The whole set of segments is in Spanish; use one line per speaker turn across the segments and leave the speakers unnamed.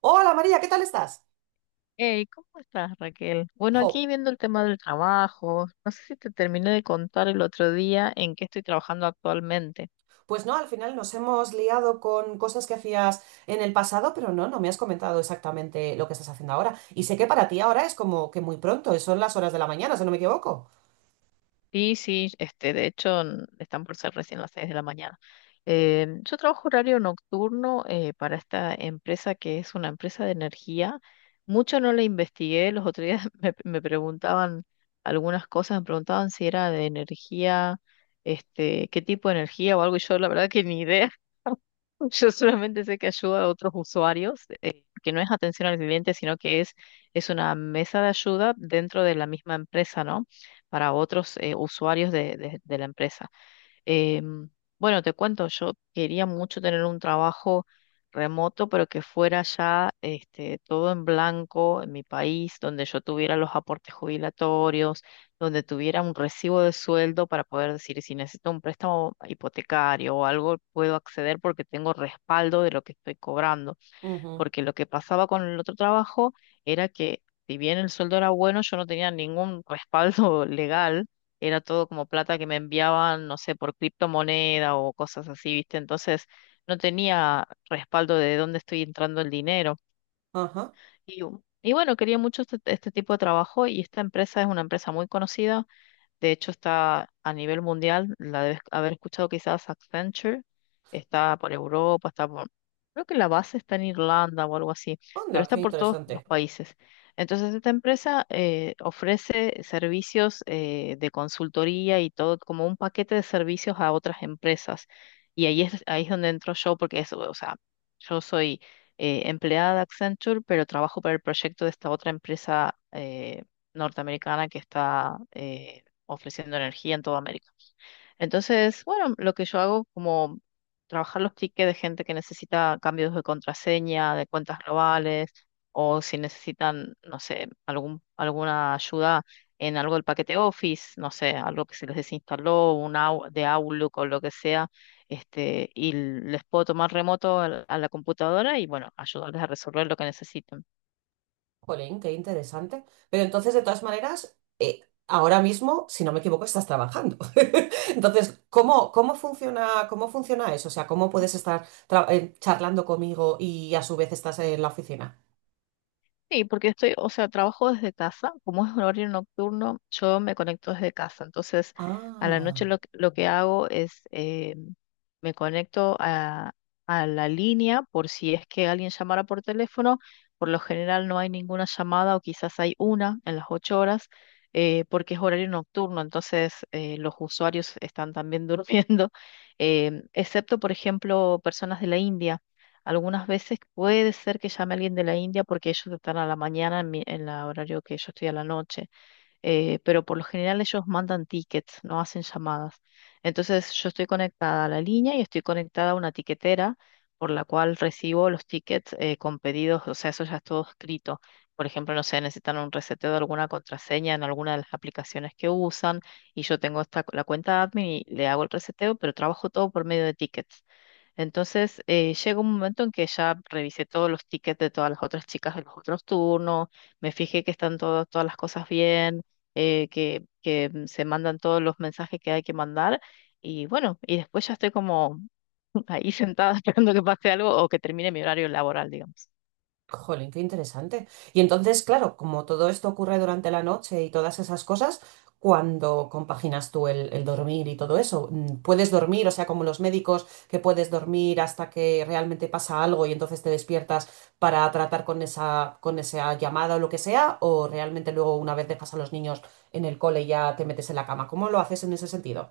Hola María, ¿qué tal estás?
Hey, ¿cómo estás, Raquel? Bueno,
Jo,
aquí viendo el tema del trabajo, no sé si te terminé de contar el otro día en qué estoy trabajando actualmente.
pues no, al final nos hemos liado con cosas que hacías en el pasado, pero no, no me has comentado exactamente lo que estás haciendo ahora. Y sé que para ti ahora es como que muy pronto, son las horas de la mañana, si no me equivoco.
Sí, sí, este, de hecho, están por ser recién las 6 de la mañana. Yo trabajo horario nocturno para esta empresa que es una empresa de energía. Mucho no la investigué, los otros días me preguntaban algunas cosas, me preguntaban si era de energía, este, qué tipo de energía o algo, y yo la verdad que ni idea. Yo solamente sé que ayuda a otros usuarios, que no es atención al cliente, sino que es una mesa de ayuda dentro de la misma empresa, ¿no? Para otros usuarios de la empresa. Em, bueno, te cuento, yo quería mucho tener un trabajo remoto, pero que fuera ya este, todo en blanco en mi país, donde yo tuviera los aportes jubilatorios, donde tuviera un recibo de sueldo para poder decir si necesito un préstamo hipotecario o algo, puedo acceder porque tengo respaldo de lo que estoy cobrando,
Ujú.
porque lo que pasaba con el otro trabajo era que, si bien el sueldo era bueno, yo no tenía ningún respaldo legal, era todo como plata que me enviaban, no sé, por criptomoneda o cosas así, ¿viste? Entonces no tenía respaldo de dónde estoy entrando el dinero.
Ajá.
Y, y bueno, quería mucho este, este tipo de trabajo, y esta empresa es una empresa muy conocida, de hecho, está a nivel mundial, la debes haber escuchado quizás, Accenture, está por Europa, está creo que la base está en Irlanda o algo así, pero
Anda, qué
está por todos los
interesante.
países. Entonces, esta empresa ofrece servicios de consultoría y todo como un paquete de servicios a otras empresas. Y ahí es donde entro yo, porque es, o sea, yo soy empleada de Accenture, pero trabajo para el proyecto de esta otra empresa norteamericana, que ofreciendo energía en toda América. Entonces, bueno, lo que yo hago como trabajar los tickets de gente que necesita cambios de contraseña, de cuentas globales, o si necesitan, no sé, algún, alguna ayuda en algo del paquete Office, no sé, algo que se les desinstaló, de Outlook o lo que sea, este, y les puedo tomar remoto a la computadora y bueno, ayudarles a resolver lo que necesiten.
Jolín, qué interesante. Pero entonces, de todas maneras, ahora mismo, si no me equivoco, estás trabajando. Entonces, ¿cómo, cómo funciona eso? O sea, ¿cómo puedes estar charlando conmigo y a su vez estás en la oficina?
Sí, porque estoy, o sea, trabajo desde casa. Como es un horario nocturno, yo me conecto desde casa. Entonces, a la noche
Ah,
lo que hago es, me conecto a la línea por si es que alguien llamara por teléfono. Por lo general no hay ninguna llamada o quizás hay una en las 8 horas, porque es horario nocturno, entonces los usuarios están también durmiendo, excepto, por ejemplo, personas de la India. Algunas veces puede ser que llame alguien de la India porque ellos están a la mañana en mi, en la horario que yo estoy a la noche, pero por lo general ellos mandan tickets, no hacen llamadas. Entonces yo estoy conectada a la línea y estoy conectada a una tiquetera por la cual recibo los tickets con pedidos, o sea, eso ya es todo escrito. Por ejemplo, no sé, necesitan un reseteo de alguna contraseña en alguna de las aplicaciones que usan y yo tengo la cuenta admin y le hago el reseteo, pero trabajo todo por medio de tickets. Entonces, llega un momento en que ya revisé todos los tickets de todas las otras chicas de los otros turnos, me fijé que están todas las cosas bien, que se mandan todos los mensajes que hay que mandar. Y bueno, y después ya estoy como ahí sentada esperando que pase algo o que termine mi horario laboral, digamos.
jolín, qué interesante. Y entonces, claro, como todo esto ocurre durante la noche y todas esas cosas, ¿cuando compaginas tú el dormir y todo eso? Mm, ¿puedes dormir, o sea, como los médicos, que puedes dormir hasta que realmente pasa algo y entonces te despiertas para tratar con esa llamada o lo que sea? ¿O realmente luego una vez dejas a los niños en el cole ya te metes en la cama? ¿Cómo lo haces en ese sentido?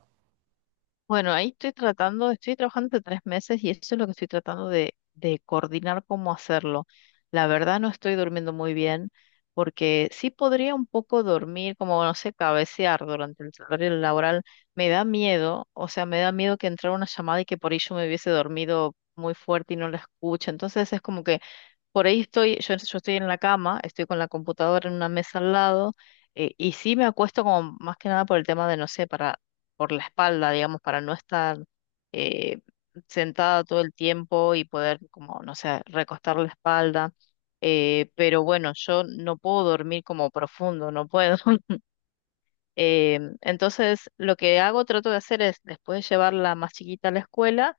Bueno, ahí estoy tratando, estoy trabajando hace 3 meses y eso es lo que estoy tratando de coordinar cómo hacerlo. La verdad no estoy durmiendo muy bien porque sí podría un poco dormir, como no sé, cabecear durante el horario laboral. Me da miedo, o sea, me da miedo que entrara una llamada y que por ello me hubiese dormido muy fuerte y no la escuche. Entonces es como que por ahí estoy, yo estoy en la cama, estoy con la computadora en una mesa al lado, y sí me acuesto como más que nada por el tema de, no sé, por la espalda, digamos, para no estar eh, sentada todo el tiempo y poder como, no sé, recostar la espalda. Pero bueno, yo no puedo dormir como profundo, no puedo. Entonces, lo que hago, trato de hacer es, después de llevarla más chiquita a la escuela,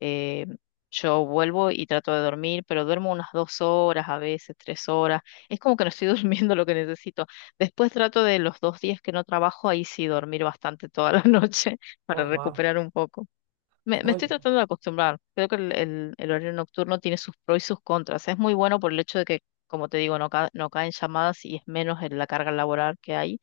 eh, yo vuelvo y trato de dormir, pero duermo unas 2 horas, a veces 3 horas. Es como que no estoy durmiendo lo que necesito. Después trato de los dos días que no trabajo, ahí sí dormir bastante toda la noche para
Oh,
recuperar un poco. Me estoy
wow.
tratando de acostumbrar. Creo que el horario nocturno tiene sus pros y sus contras. Es muy bueno por el hecho de que, como te digo, no, no caen llamadas y es menos en la carga laboral que hay,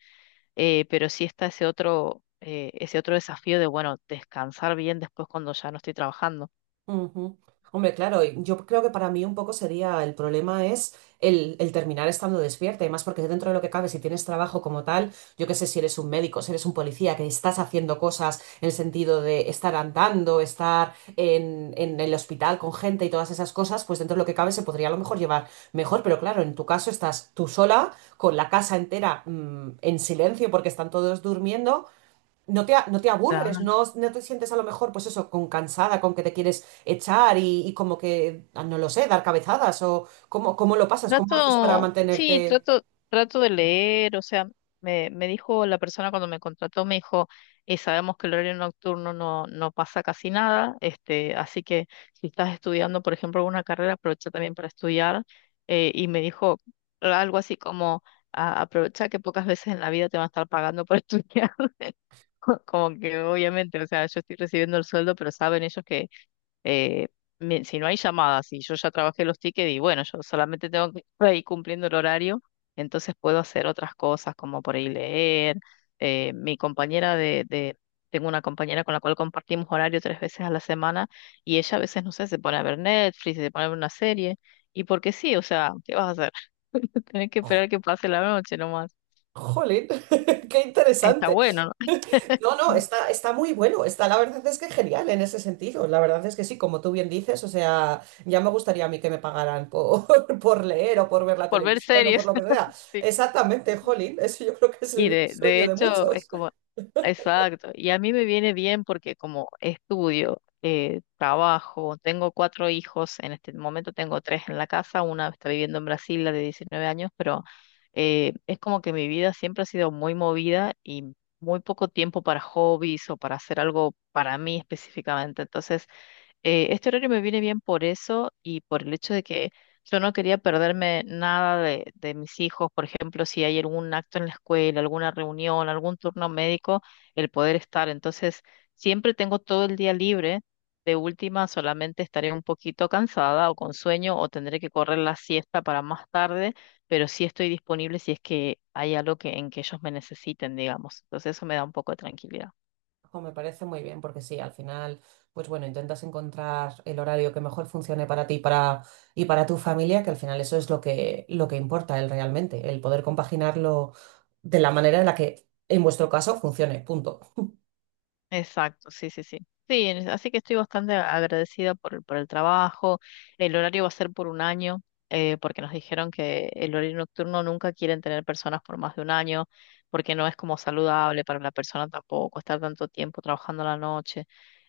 pero sí está ese otro desafío de, bueno, descansar bien después cuando ya no estoy trabajando.
Ujú. Hombre, claro, y yo creo que para mí un poco sería el problema es el terminar estando despierta, y más porque dentro de lo que cabe, si tienes trabajo como tal, yo qué sé, si eres un médico, si eres un policía, que estás haciendo cosas en el sentido de estar andando, estar en el hospital con gente y todas esas cosas, pues dentro de lo que cabe se podría a lo mejor llevar mejor, pero claro, en tu caso estás tú sola, con la casa entera, mm, en silencio porque están todos durmiendo, no te aburres, no, no te sientes a lo mejor, pues eso, con cansada, con que te quieres echar y como que, ah, no lo sé, dar cabezadas o cómo, cómo lo pasas, cómo haces para
Trato, sí,
mantenerte.
trato, de leer, o sea, me dijo la persona cuando me contrató, me dijo, "Sabemos que el horario nocturno no, no pasa casi nada, este, así que si estás estudiando, por ejemplo, una carrera, aprovecha también para estudiar", y me dijo algo así como, aprovecha que pocas veces en la vida te van a estar pagando por estudiar", como que obviamente, o sea, yo estoy recibiendo el sueldo, pero saben ellos que eh, si no hay llamadas y yo ya trabajé los tickets y bueno, yo solamente tengo que estar ahí cumpliendo el horario, entonces puedo hacer otras cosas como por ahí leer. Mi compañera tengo una compañera con la cual compartimos horario 3 veces a la semana, y ella a veces, no sé, se pone a ver Netflix, se pone a ver una serie, y porque sí, o sea, ¿qué vas a hacer? Tenés que
Oh,
esperar que pase la noche nomás.
jolín, qué
Está
interesante.
bueno, ¿no?
No, no, está, está muy bueno, está la verdad es que genial en ese sentido. La verdad es que sí, como tú bien dices, o sea, ya me gustaría a mí que me pagaran por, por leer o por ver la
Por ver
televisión o por
series.
lo que sea. Exactamente, jolín, eso yo creo que es
Y
el
de
sueño de
hecho es
muchos.
como, exacto, y a mí me viene bien porque como estudio, trabajo, tengo cuatro hijos, en este momento tengo tres en la casa, una está viviendo en Brasil, la de 19 años, pero es como que mi vida siempre ha sido muy movida y muy poco tiempo para hobbies o para hacer algo para mí específicamente. Entonces, este horario me viene bien por eso y por el hecho de que yo no quería perderme nada de mis hijos. Por ejemplo, si hay algún acto en la escuela, alguna reunión, algún turno médico, el poder estar. Entonces, siempre tengo todo el día libre. De última, solamente estaré un poquito cansada o con sueño o tendré que correr la siesta para más tarde, pero sí estoy disponible si es que hay algo que, en que ellos me necesiten, digamos. Entonces, eso me da un poco de tranquilidad.
Ojo, me parece muy bien porque sí, al final, pues bueno, intentas encontrar el horario que mejor funcione para ti y para tu familia, que al final eso es lo que importa el realmente, el poder compaginarlo de la manera en la que en vuestro caso funcione, punto.
Exacto, sí, sí, sí. Sí, así que estoy bastante agradecida por el trabajo. El horario va a ser por un año, porque nos dijeron que el horario nocturno nunca quieren tener personas por más de un año, porque no es como saludable para la persona tampoco estar tanto tiempo trabajando a la noche.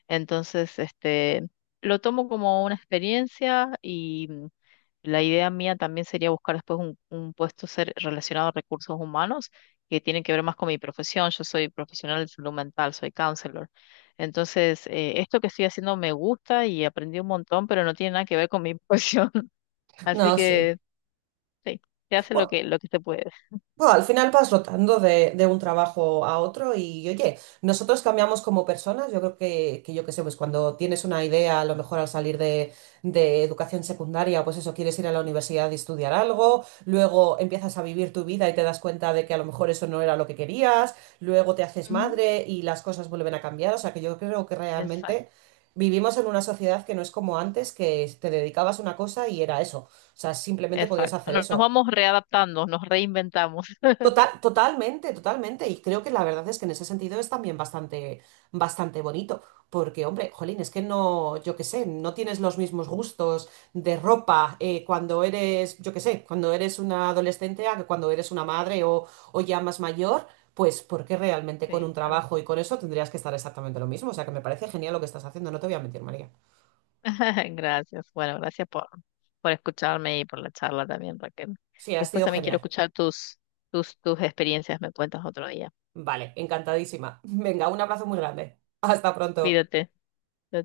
Entonces, este, lo tomo como una experiencia y, la idea mía también sería buscar después un puesto ser relacionado a recursos humanos que tienen que ver más con mi profesión. Yo soy profesional de salud mental, soy counselor. Entonces, esto que estoy haciendo me gusta y aprendí un montón, pero no tiene nada que ver con mi profesión.
No,
Así
sí.
que sí, se hace lo que se puede.
Bueno, al final vas rotando de un trabajo a otro y oye, nosotros cambiamos como personas, yo creo que yo qué sé, pues cuando tienes una idea, a lo mejor al salir de educación secundaria, pues eso, quieres ir a la universidad y estudiar algo, luego empiezas a vivir tu vida y te das cuenta de que a lo mejor eso no era lo que querías, luego te haces
Ujú.
madre y las cosas vuelven a cambiar, o sea que yo creo que realmente
Exacto,
vivimos en una sociedad que no es como antes, que te dedicabas a una cosa y era eso, o sea, simplemente podías
exacto.
hacer
Nos
eso.
vamos readaptando, nos reinventamos.
Total, totalmente, totalmente. Y creo que la verdad es que en ese sentido es también bastante, bastante bonito. Porque, hombre, jolín, es que no, yo qué sé, no tienes los mismos gustos de ropa cuando eres, yo qué sé, cuando eres una adolescente a que cuando eres una madre o ya más mayor, pues porque realmente con un
Sí,
trabajo y con eso tendrías que estar exactamente lo mismo. O sea que me parece genial lo que estás haciendo, no te voy a mentir, María.
gracias. Bueno, gracias por escucharme y por la charla también, Raquel.
Sí, ha
Después
sido
también quiero
genial.
escuchar tus, experiencias, me cuentas otro día.
Vale, encantadísima. Venga, un abrazo muy grande. Hasta pronto.
Cuídate. Chao,